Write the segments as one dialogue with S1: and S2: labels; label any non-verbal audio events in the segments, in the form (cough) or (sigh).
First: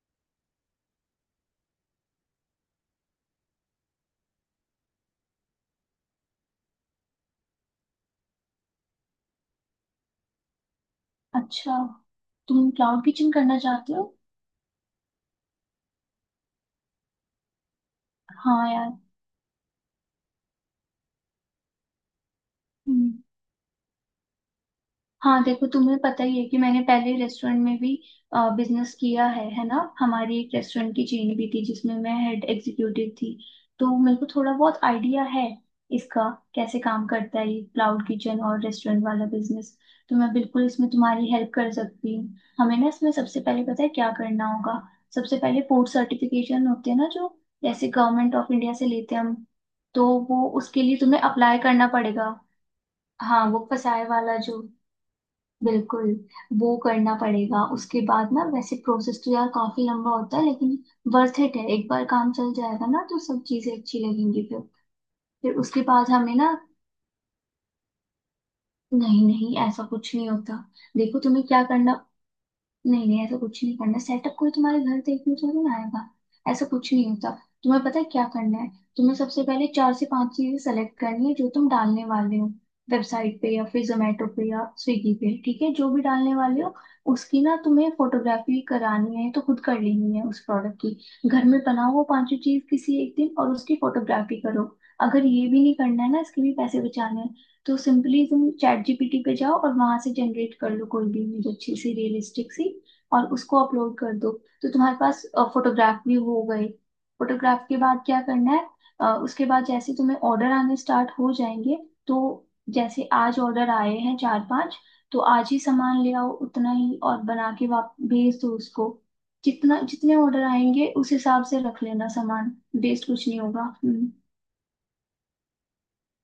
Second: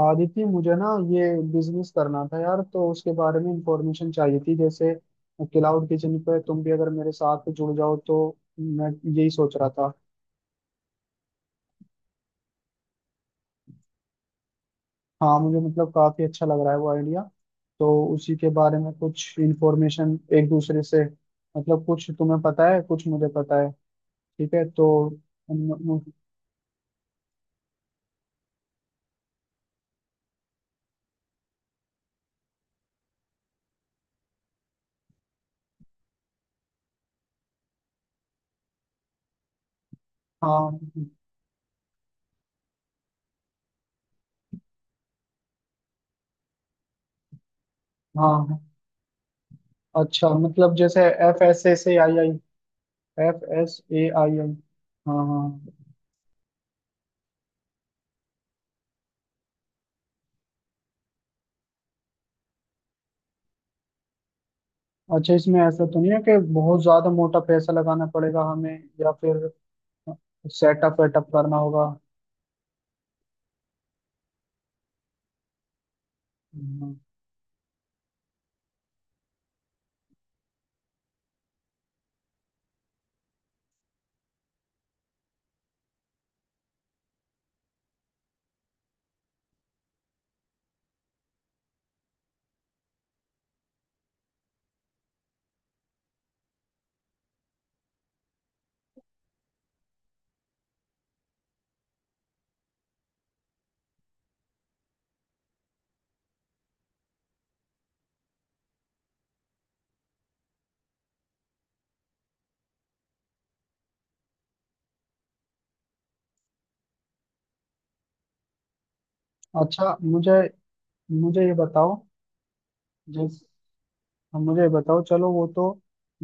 S1: आदित्य, मुझे ना ये बिजनेस करना था यार। तो उसके बारे में इंफॉर्मेशन चाहिए थी। जैसे क्लाउड किचन पे तुम भी अगर मेरे साथ जुड़ जाओ तो मैं यही सोच रहा था।
S2: अच्छा, तुम क्लाउड किचन करना चाहते हो।
S1: हाँ, मुझे मतलब काफी अच्छा लग रहा है वो आइडिया। तो उसी के
S2: हाँ
S1: बारे में
S2: यार।
S1: कुछ इंफॉर्मेशन एक दूसरे से, मतलब कुछ तुम्हें पता है कुछ
S2: हम्म।
S1: मुझे पता है। ठीक है तो
S2: हाँ देखो,
S1: म-
S2: तुम्हें
S1: म-
S2: पता ही है कि मैंने पहले रेस्टोरेंट में भी बिजनेस किया है ना। हमारी एक रेस्टोरेंट की चेन भी थी जिसमें मैं हेड एग्जीक्यूटिव थी। तो मेरे को थोड़ा बहुत आइडिया है इसका, कैसे काम करता है ये क्लाउड किचन और रेस्टोरेंट वाला बिजनेस। तो मैं बिल्कुल
S1: हाँ
S2: इसमें तुम्हारी हेल्प कर सकती हूँ। हमें ना इसमें सबसे पहले पता है क्या करना होगा। सबसे पहले फूड सर्टिफिकेशन होते हैं ना, जो जैसे गवर्नमेंट ऑफ
S1: हाँ।
S2: इंडिया से लेते हैं हम, तो
S1: अच्छा,
S2: वो
S1: मतलब
S2: उसके लिए
S1: जैसे
S2: तुम्हें
S1: F S
S2: apply
S1: S A
S2: करना
S1: से आई आई
S2: पड़ेगा।
S1: एफ
S2: हाँ वो
S1: एस ए
S2: फसाए
S1: आई
S2: वाला
S1: आई
S2: जो।
S1: हाँ हाँ।
S2: बिल्कुल। वो करना पड़ेगा। उसके बाद ना वैसे प्रोसेस तो यार काफी लंबा होता है, लेकिन वर्थ इट है। एक बार काम चल जाएगा ना तो सब चीजें अच्छी लगेंगी फिर।
S1: अच्छा,
S2: फिर
S1: इसमें
S2: उसके
S1: ऐसा तो
S2: बाद
S1: नहीं है
S2: हमें
S1: कि
S2: ना,
S1: बहुत ज्यादा मोटा पैसा लगाना पड़ेगा हमें? या
S2: नहीं
S1: फिर
S2: नहीं ऐसा कुछ नहीं होता।
S1: सेटअप
S2: देखो
S1: वेटअप
S2: तुम्हें
S1: करना
S2: क्या
S1: होगा?
S2: करना, नहीं नहीं ऐसा कुछ नहीं करना। सेटअप कोई तुम्हारे घर देखने थोड़ी ना आएगा। ऐसा कुछ
S1: हम्म,
S2: नहीं होता। तुम्हें पता है क्या करना है, तुम्हें सबसे पहले चार से पांच चीजें सेलेक्ट करनी है जो तुम डालने वाले हो वेबसाइट पे या फिर जोमेटो पे या स्विगी पे। ठीक है, जो भी डालने वाले हो उसकी ना तुम्हें फोटोग्राफी करानी है। तो खुद कर लेनी है उस प्रोडक्ट की, घर में बनाओ वो पांचों चीज किसी एक दिन और उसकी फोटोग्राफी करो। अगर ये भी नहीं करना है ना, इसके भी पैसे बचाने हैं, तो सिंपली तुम चैट जीपीटी पे जाओ और वहां से जनरेट कर लो कोई भी इमेज अच्छी सी रियलिस्टिक सी और उसको अपलोड कर दो। तो तुम्हारे पास फोटोग्राफ भी हो गए। फोटोग्राफ के बाद क्या करना है, उसके बाद जैसे तुम्हें ऑर्डर आने स्टार्ट हो जाएंगे। तो जैसे आज ऑर्डर आए हैं चार पांच, तो आज ही सामान ले आओ उतना ही और बना के वाप भेज दो उसको। जितना
S1: अच्छा
S2: जितने
S1: मुझे
S2: ऑर्डर आएंगे उस हिसाब
S1: मुझे ये
S2: से रख
S1: बताओ।
S2: लेना सामान। वेस्ट कुछ नहीं
S1: जिस
S2: होगा। हम्म।
S1: अब मुझे बताओ, चलो वो तो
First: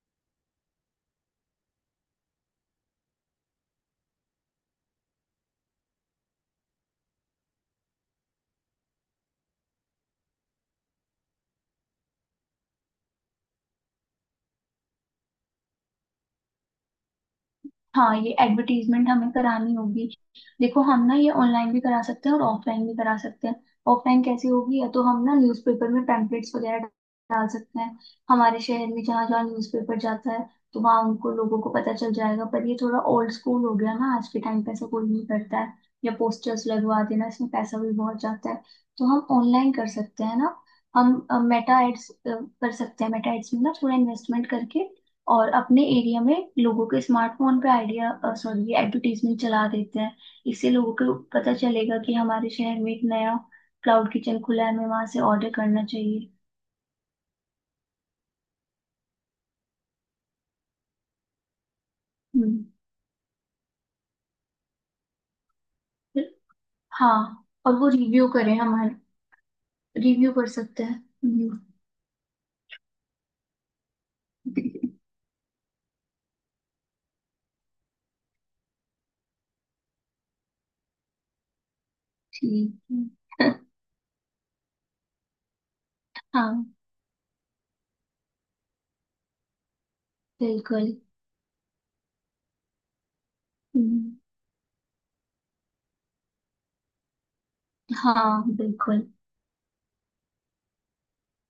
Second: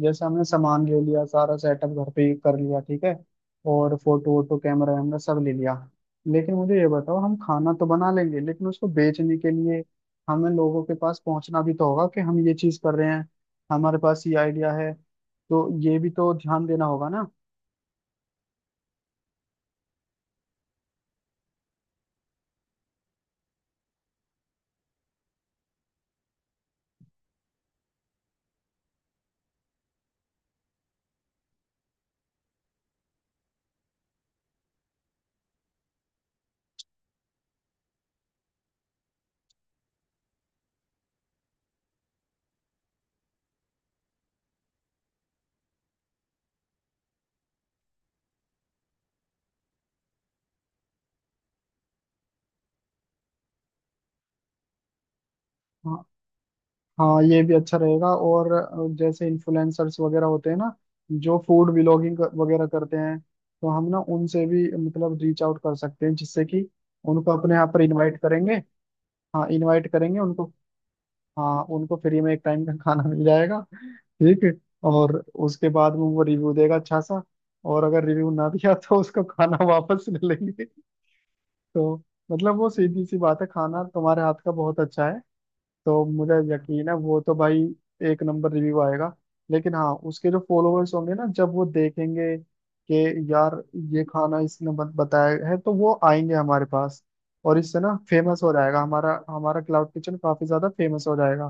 S1: जैसे हमने सामान ले लिया, सारा सेटअप घर पे ही कर लिया ठीक है, और फोटो वोटो कैमरा वैमरा सब ले लिया। लेकिन मुझे ये बताओ, हम खाना तो बना लेंगे लेकिन उसको बेचने के लिए हमें लोगों के पास पहुंचना भी तो होगा कि हम ये चीज कर रहे हैं, हमारे पास ये आइडिया है। तो ये भी तो ध्यान देना होगा ना।
S2: हाँ ये एडवर्टीजमेंट हमें करानी होगी। देखो हम ना ये ऑनलाइन भी करा सकते हैं और ऑफलाइन भी करा सकते हैं। ऑफलाइन कैसे होगी, या तो हम ना न्यूज़पेपर में पैम्पलेट्स वगैरह डाल सकते हैं। हमारे शहर में जहाँ जहाँ न्यूज़पेपर जाता है तो वहाँ उनको लोगों को पता चल जाएगा, पर ये थोड़ा ओल्ड स्कूल हो गया ना, आज के टाइम पे ऐसा कोई नहीं करता है। या पोस्टर्स लगवा देना, इसमें पैसा भी बहुत जाता है। तो हम ऑनलाइन कर सकते हैं ना। हम मेटा एड्स कर सकते हैं। मेटा एड्स में ना थोड़ा इन्वेस्टमेंट करके और अपने एरिया में लोगों के स्मार्टफोन पे आइडिया, सॉरी एडवर्टीजमेंट चला देते हैं। इससे लोगों को पता चलेगा कि हमारे शहर में एक नया क्लाउड किचन खुला है, हमें वहां से ऑर्डर करना
S1: हाँ,
S2: चाहिए।
S1: हाँ ये भी अच्छा रहेगा। और जैसे इन्फ्लुएंसर्स वगैरह होते हैं ना, जो फूड व्लॉगिंग
S2: हम्म।
S1: वगैरह करते हैं, तो हम ना उनसे भी मतलब रीच आउट कर सकते हैं।
S2: फिर-
S1: जिससे कि उनको
S2: हाँ
S1: अपने यहाँ
S2: और
S1: पर
S2: वो
S1: इनवाइट
S2: रिव्यू
S1: करेंगे।
S2: करें हमारे।
S1: हाँ, इनवाइट करेंगे
S2: रिव्यू
S1: उनको।
S2: कर सकते हैं। हम्म।
S1: हाँ, उनको फ्री में एक टाइम का खाना मिल जाएगा। ठीक है, और उसके बाद में वो रिव्यू देगा अच्छा सा। और अगर रिव्यू ना दिया तो उसको खाना (laughs) वापस ले लेंगे। तो मतलब वो
S2: ठीक
S1: सीधी सी बात है,
S2: है।
S1: खाना तुम्हारे हाथ का बहुत अच्छा है। तो मुझे
S2: हाँ
S1: यकीन है वो तो भाई एक नंबर रिव्यू आएगा। लेकिन हाँ, उसके जो
S2: बिल्कुल।
S1: फॉलोअर्स होंगे ना, जब वो देखेंगे कि यार ये
S2: हम्म।
S1: खाना इसने बताया है, तो वो आएंगे हमारे पास। और इससे ना फेमस
S2: हाँ
S1: हो जाएगा
S2: बिल्कुल।
S1: हमारा, हमारा क्लाउड किचन काफी ज्यादा फेमस हो जाएगा।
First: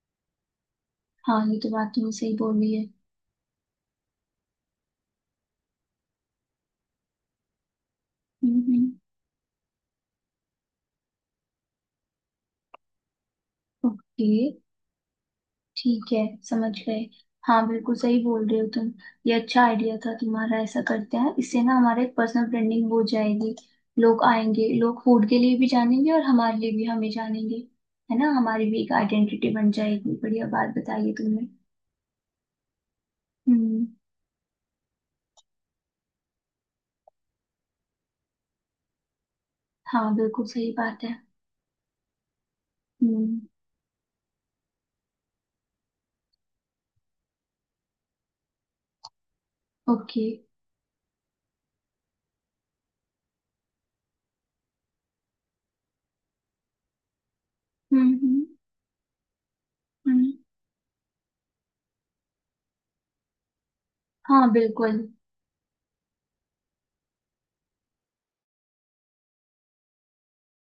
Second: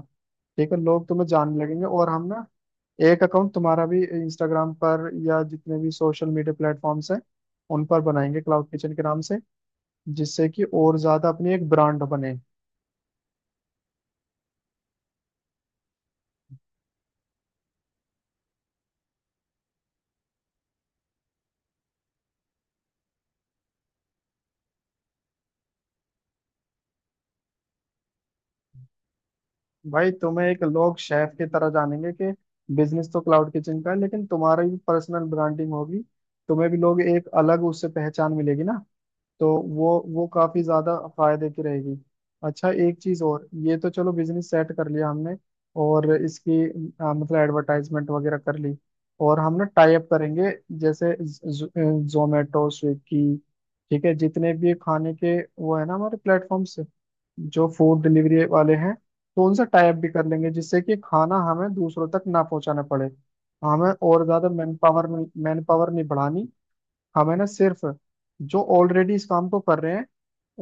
S1: ठीक है, लोग तुम्हें
S2: हाँ ये
S1: जानने
S2: तो
S1: लगेंगे।
S2: बात
S1: और
S2: तुमने
S1: हम
S2: सही
S1: ना
S2: बोली है।
S1: एक अकाउंट तुम्हारा भी इंस्टाग्राम पर, या जितने भी सोशल मीडिया प्लेटफॉर्म्स हैं उन पर बनाएंगे क्लाउड
S2: हम्म।
S1: किचन के नाम से, जिससे कि और ज्यादा अपनी एक ब्रांड बने।
S2: ओके। ठीक है, समझ गए। हाँ बिल्कुल सही बोल रहे हो तुम। ये अच्छा आइडिया था तुम्हारा, ऐसा करते हैं। इससे ना हमारे पर्सनल ब्रांडिंग हो जाएगी। लोग आएंगे, लोग फूड के लिए भी जानेंगे और हमारे लिए भी हमें जानेंगे। है ना, हमारी भी एक आइडेंटिटी बन
S1: भाई,
S2: जाएगी।
S1: तुम्हें
S2: बढ़िया
S1: एक
S2: बात
S1: लोग
S2: बताइए
S1: शेफ की
S2: तुमने।
S1: तरह जानेंगे कि बिजनेस तो क्लाउड किचन
S2: हम्म।
S1: का है, लेकिन तुम्हारी भी पर्सनल ब्रांडिंग होगी। तुम्हें भी लोग एक अलग उससे पहचान मिलेगी ना। तो वो
S2: हाँ
S1: वो
S2: बिल्कुल
S1: काफी
S2: सही
S1: ज्यादा
S2: बात है।
S1: फायदे की रहेगी। अच्छा एक चीज
S2: हम्म।
S1: और, ये तो चलो बिजनेस सेट कर लिया हमने, और इसकी मतलब एडवर्टाइजमेंट वगैरह कर ली, और हम ना टाई अप
S2: ओके।
S1: करेंगे जैसे जोमेटो स्विगी। ठीक है, जितने भी खाने के वो है ना हमारे प्लेटफॉर्म्स जो फूड
S2: हम्म।
S1: डिलीवरी वाले हैं, तो उनसे टाई अप भी कर
S2: हम्म।
S1: लेंगे, जिससे कि खाना हमें दूसरों तक ना पहुंचाना पड़े। हमें और ज्यादा
S2: हाँ
S1: मैन
S2: बिल्कुल।
S1: पावर मैन पावर नहीं manpower नहीं बढ़ानी। हमें ना सिर्फ जो ऑलरेडी इस काम को कर रहे हैं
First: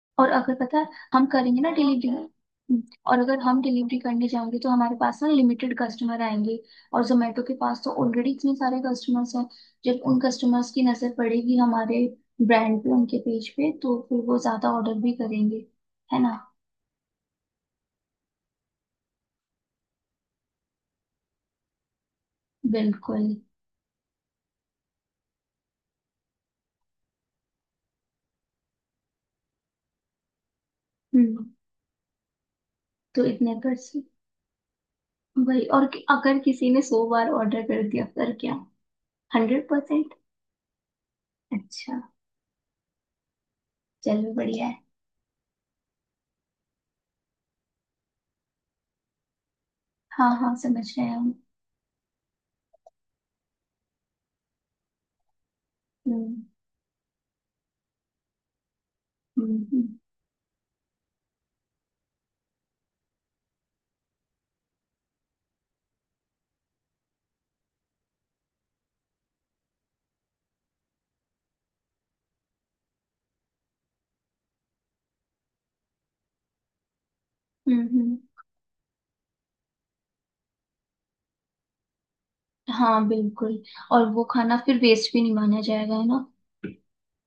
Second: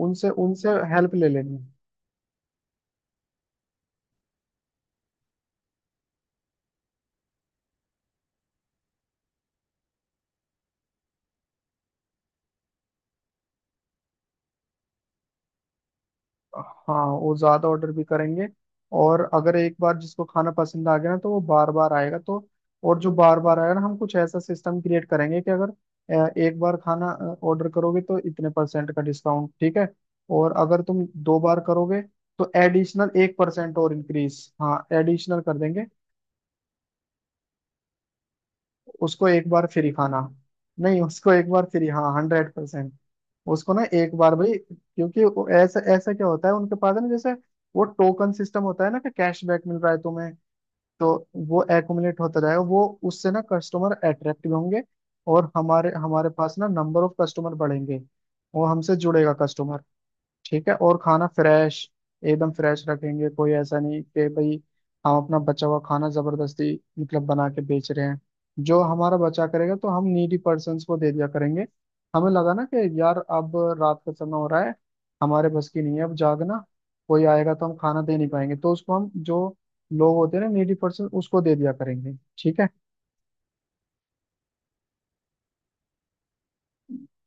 S1: उनसे
S2: और अगर
S1: उनसे
S2: पता है,
S1: हेल्प
S2: हम
S1: ले लेनी
S2: करेंगे ना
S1: है।
S2: डिलीवरी, और अगर हम डिलीवरी करने जाएंगे तो हमारे पास ना लिमिटेड कस्टमर आएंगे। और जोमेटो के पास तो ऑलरेडी इतने सारे कस्टमर्स हैं, जब उन कस्टमर्स की नजर पड़ेगी हमारे ब्रांड पे उनके पेज पे तो फिर वो ज्यादा ऑर्डर भी करेंगे, है ना।
S1: हाँ, वो ज्यादा ऑर्डर भी करेंगे। और अगर एक बार जिसको खाना पसंद आ गया ना, तो वो बार बार आएगा। तो और जो
S2: बिल्कुल।
S1: बार बार आएगा ना, हम कुछ ऐसा सिस्टम क्रिएट करेंगे कि अगर एक बार खाना ऑर्डर करोगे तो इतने परसेंट का डिस्काउंट, ठीक है। और अगर तुम दो
S2: हम्म।
S1: बार करोगे तो एडिशनल
S2: तो
S1: एक
S2: इतने पर
S1: परसेंट और
S2: से,
S1: इंक्रीज, हाँ एडिशनल कर
S2: वही
S1: देंगे।
S2: और अगर किसी ने 100 बार ऑर्डर कर दिया फिर क्या।
S1: उसको एक बार
S2: हंड्रेड
S1: फ्री
S2: परसेंट।
S1: खाना। नहीं, उसको एक बार फ्री,
S2: अच्छा,
S1: हाँ 100%। उसको ना एक
S2: चलो
S1: बार भाई,
S2: बढ़िया है।
S1: क्योंकि वो ऐसा ऐसा क्या होता है उनके पास है ना जैसे, वो टोकन सिस्टम होता है ना कि कैशबैक मिल रहा है
S2: हाँ
S1: तुम्हें।
S2: हाँ, समझ रहे
S1: तो
S2: हैं हम।
S1: वो एक्यूमुलेट होता जाएगा, वो उससे ना कस्टमर अट्रैक्ट भी होंगे। और हमारे हमारे
S2: हम्म
S1: पास ना नंबर ऑफ कस्टमर बढ़ेंगे। वो हमसे जुड़ेगा
S2: हम्म।
S1: कस्टमर। ठीक है, और खाना फ्रेश एकदम फ्रेश रखेंगे। कोई ऐसा नहीं कि भाई हम अपना बचा हुआ खाना जबरदस्ती मतलब बना के बेच रहे हैं। जो हमारा बचा करेगा तो हम नीडी पर्सन्स को दे दिया करेंगे। हमें लगा ना कि यार, अब रात का समय हो रहा है, हमारे बस की नहीं है अब जागना, कोई आएगा तो हम
S2: हम्म।
S1: खाना दे
S2: हम्म।
S1: नहीं पाएंगे, तो उसको हम जो लोग होते हैं ना नीडी पर्सन, उसको दे दिया करेंगे। ठीक है।
S2: हाँ बिल्कुल। और वो खाना फिर वेस्ट भी नहीं माना जाएगा, है ना।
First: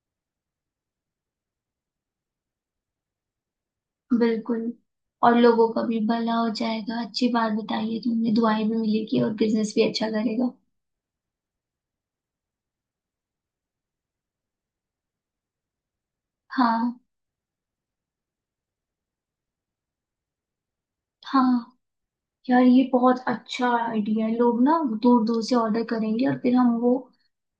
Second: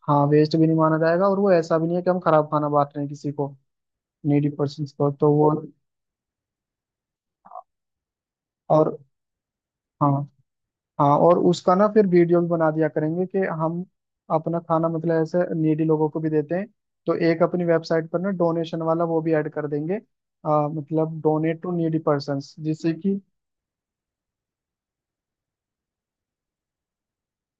S1: हाँ, वेस्ट भी नहीं माना जाएगा। और वो ऐसा भी नहीं है कि हम खराब खाना बांट रहे हैं किसी को, नीडी
S2: बिल्कुल।
S1: पर्सन को तो
S2: और
S1: वो।
S2: लोगों का भी भला हो जाएगा, अच्छी बात बताइए तुमने। दुआएं भी
S1: और
S2: मिलेगी और बिजनेस भी
S1: हाँ,
S2: अच्छा करेगा।
S1: हाँ और उसका ना फिर वीडियो भी बना दिया करेंगे कि हम अपना खाना मतलब ऐसे नीडी लोगों को भी देते हैं।
S2: हाँ।
S1: तो एक अपनी वेबसाइट पर ना डोनेशन वाला वो भी ऐड कर देंगे, मतलब डोनेट टू
S2: हाँ
S1: नीडी पर्संस,
S2: यार ये
S1: जिससे कि
S2: बहुत अच्छा आइडिया है। लोग ना दूर दूर से ऑर्डर करेंगे और फिर हम वो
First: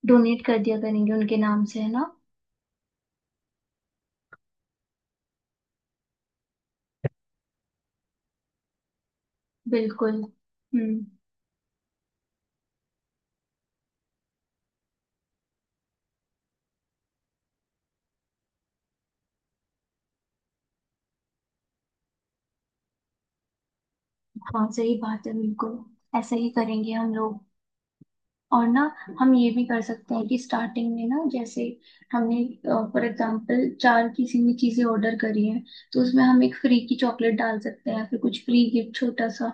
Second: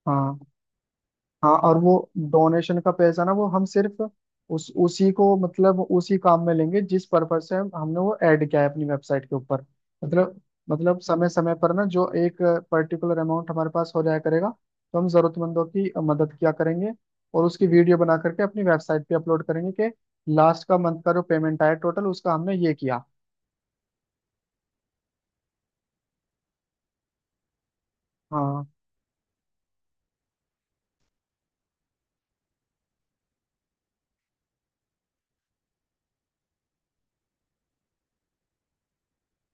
S2: डोनेट
S1: हाँ।
S2: कर दिया करेंगे उनके
S1: हाँ,
S2: नाम
S1: और
S2: से, है
S1: वो
S2: ना।
S1: डोनेशन का पैसा ना वो हम सिर्फ उस उसी को मतलब उसी काम में लेंगे जिस पर्पज से हमने वो ऐड किया है अपनी वेबसाइट के ऊपर।
S2: बिल्कुल।
S1: मतलब
S2: हम्म।
S1: मतलब समय समय पर ना जो एक पर्टिकुलर अमाउंट हमारे पास हो जाया करेगा, तो हम जरूरतमंदों की मदद किया करेंगे, और उसकी वीडियो बना करके अपनी वेबसाइट पे अपलोड करेंगे कि लास्ट का मंथ का जो पेमेंट आया टोटल, उसका हमने ये किया।
S2: हाँ सही बात है, बिल्कुल। ऐसा ही करेंगे हम लोग।
S1: हाँ,
S2: और ना, हम ये भी कर सकते हैं कि स्टार्टिंग में ना, जैसे हमने फॉर एग्जांपल चार किसी भी चीजें ऑर्डर करी हैं, तो उसमें हम एक फ्री की चॉकलेट डाल सकते हैं, फिर कुछ फ्री गिफ्ट छोटा सा,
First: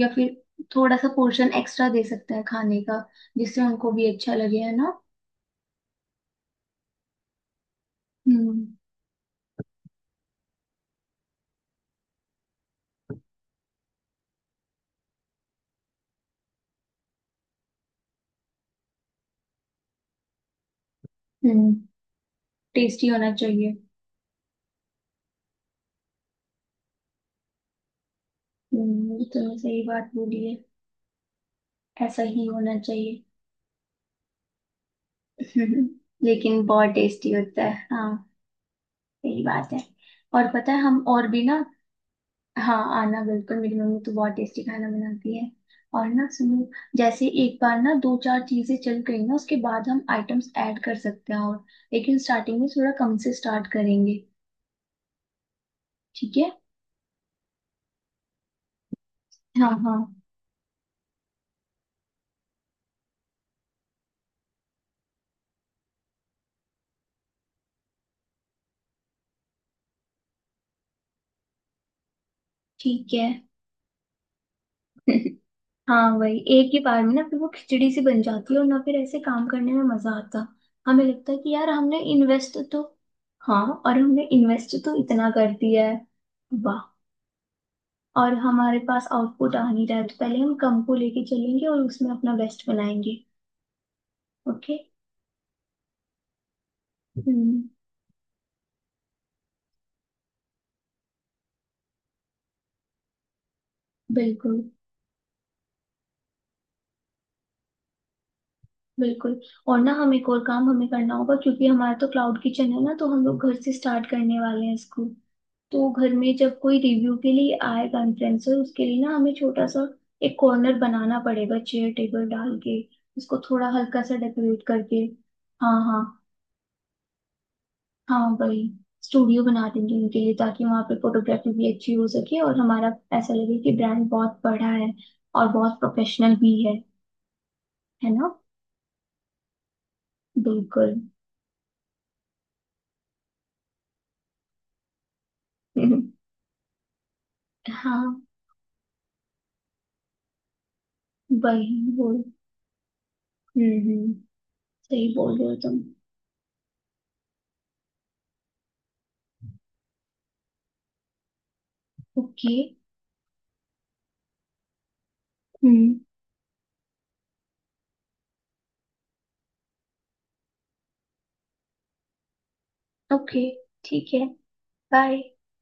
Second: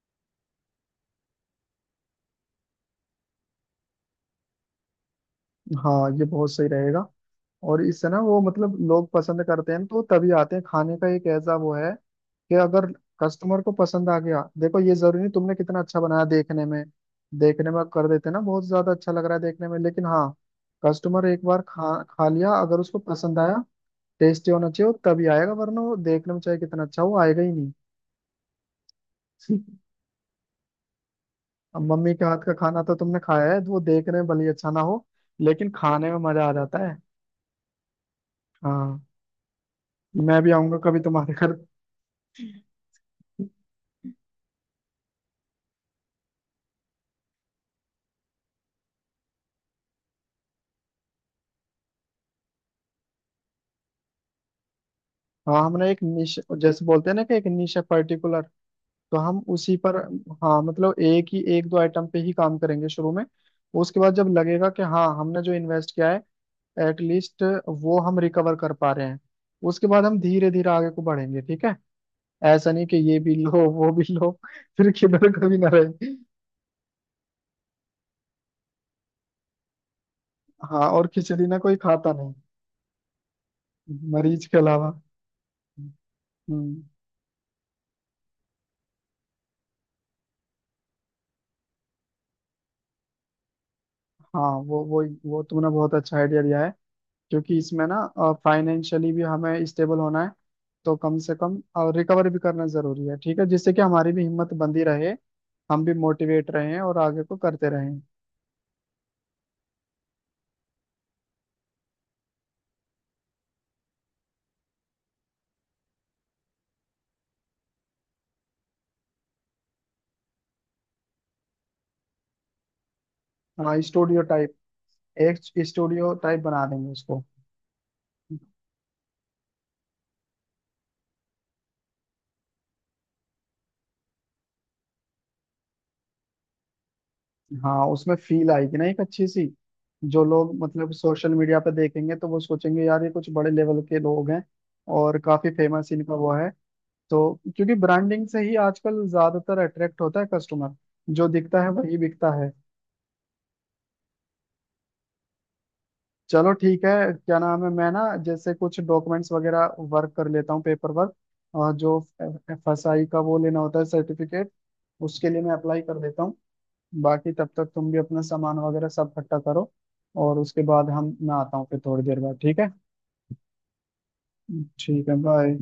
S2: या फिर थोड़ा सा पोर्शन एक्स्ट्रा दे सकते हैं खाने का, जिससे उनको भी अच्छा लगे, है ना।
S1: हाँ ये बहुत सही रहेगा। और इससे ना वो
S2: हम्म।
S1: मतलब लोग पसंद करते हैं तो तभी आते हैं। खाने का एक ऐसा वो है कि अगर कस्टमर को पसंद आ गया, देखो ये जरूरी नहीं तुमने कितना अच्छा बनाया देखने में, देखने में कर देते ना बहुत ज्यादा अच्छा लग रहा है देखने में, लेकिन हाँ कस्टमर एक बार
S2: हम्म।
S1: खा खा लिया अगर उसको
S2: टेस्टी होना
S1: पसंद आया।
S2: चाहिए।
S1: टेस्टी होना चाहिए, वो तभी आएगा, वरना वो देखने में चाहे कितना अच्छा हो वो आएगा ही नहीं।
S2: ये तुमने सही
S1: (laughs)
S2: बात बोली है।
S1: अब मम्मी
S2: ऐसा
S1: के हाथ
S2: ही
S1: का
S2: होना
S1: खाना तो तुमने
S2: चाहिए।
S1: खाया है, तो वो देखने में भले ही अच्छा ना हो लेकिन
S2: (laughs)
S1: खाने में मजा आ
S2: लेकिन
S1: जाता
S2: बहुत
S1: है।
S2: टेस्टी होता है हाँ।
S1: हाँ,
S2: सही बात है।
S1: मैं
S2: और
S1: भी
S2: पता
S1: आऊंगा
S2: है
S1: कभी
S2: हम और
S1: तुम्हारे
S2: भी
S1: घर।
S2: ना, हाँ आना बिल्कुल, मेरी मम्मी तो बहुत टेस्टी खाना बनाती है। और ना सुनो, जैसे एक बार ना दो चार चीजें चल गई ना उसके बाद हम आइटम्स ऐड कर सकते हैं और, लेकिन स्टार्टिंग में थोड़ा कम से स्टार्ट करेंगे।
S1: हाँ, हमने एक
S2: ठीक
S1: निश,
S2: है।
S1: जैसे बोलते हैं ना कि एक निश है पर्टिकुलर, तो हम
S2: हाँ
S1: उसी पर
S2: हाँ।
S1: हाँ मतलब एक ही, एक दो आइटम पे ही काम करेंगे शुरू में। उसके बाद जब लगेगा कि हाँ हमने जो इन्वेस्ट किया है एटलीस्ट वो हम रिकवर कर पा रहे हैं, उसके बाद हम धीरे धीरे आगे को बढ़ेंगे, ठीक है। ऐसा नहीं कि
S2: ठीक
S1: ये
S2: है।
S1: भी लो वो भी लो (laughs) फिर किधर
S2: (laughs)
S1: कभी ना
S2: हाँ
S1: रहे।
S2: वही, एक ही बार में ना फिर वो खिचड़ी सी बन जाती है और ना फिर ऐसे काम करने में मजा आता।
S1: हाँ,
S2: हमें
S1: और
S2: लगता है
S1: खिचड़ी
S2: कि
S1: ना
S2: यार
S1: कोई
S2: हमने
S1: खाता नहीं,
S2: इन्वेस्ट तो, हाँ और हमने
S1: मरीज के
S2: इन्वेस्ट
S1: अलावा।
S2: तो इतना कर दिया है। वाह।
S1: हम्म।
S2: और हमारे पास आउटपुट आ नहीं रहा है, तो पहले हम कम को लेके चलेंगे और उसमें अपना बेस्ट बनाएंगे।
S1: हाँ,
S2: ओके।
S1: वो वो तुमने बहुत अच्छा आइडिया दिया है, क्योंकि
S2: हम्म।
S1: इसमें ना फाइनेंशियली भी हमें स्टेबल होना है। तो कम से कम और रिकवर भी करना जरूरी है, ठीक है, जिससे कि हमारी भी हिम्मत
S2: बिल्कुल।
S1: बंधी रहे, हम भी मोटिवेट रहें और आगे को करते रहें।
S2: बिल्कुल। और ना हम एक और काम हमें करना होगा क्योंकि हमारा तो क्लाउड किचन है ना, तो हम लोग घर से स्टार्ट करने वाले हैं इसको। तो घर में जब कोई रिव्यू के लिए आएगा इन्फ्लुएंसर, उसके लिए ना हमें छोटा सा एक कॉर्नर बनाना पड़ेगा चेयर टेबल डाल के, उसको थोड़ा
S1: हाँ
S2: हल्का सा
S1: स्टूडियो टाइप,
S2: डेकोरेट करके।
S1: एक
S2: हाँ हाँ।
S1: स्टूडियो टाइप बना देंगे उसको।
S2: हाँ वही, स्टूडियो बना देंगे उनके लिए, ताकि वहां पे फोटोग्राफी भी अच्छी हो सके और हमारा ऐसा लगे कि ब्रांड बहुत बड़ा है और बहुत प्रोफेशनल भी है।
S1: हाँ,
S2: है
S1: उसमें
S2: ना।
S1: फील आएगी ना एक अच्छी सी। जो लोग मतलब
S2: बिल्कुल।
S1: सोशल मीडिया पे देखेंगे तो वो सोचेंगे यार ये कुछ बड़े लेवल के लोग हैं और काफी फेमस, इनका वो
S2: (laughs)
S1: है। तो क्योंकि
S2: हाँ
S1: ब्रांडिंग से ही आजकल ज्यादातर अट्रैक्ट होता है कस्टमर। जो दिखता है
S2: वही
S1: वही
S2: वो।
S1: बिकता है।
S2: हम्म, हम्म। सही बोल रहे हो तुम।
S1: चलो ठीक है, क्या नाम है, मैं ना जैसे कुछ डॉक्यूमेंट्स वगैरह वर्क कर लेता हूँ, पेपर वर्क, और जो
S2: ओके।
S1: फसाई का वो लेना होता है सर्टिफिकेट, उसके लिए मैं अप्लाई
S2: हम्म।
S1: कर देता हूँ। बाकी तब तक तुम भी अपना सामान वगैरह सब इकट्ठा करो। और उसके बाद हम मैं आता हूँ फिर थोड़ी देर बाद, ठीक है।
S2: ओके ठीक है।
S1: ठीक है,
S2: बाय।
S1: बाय।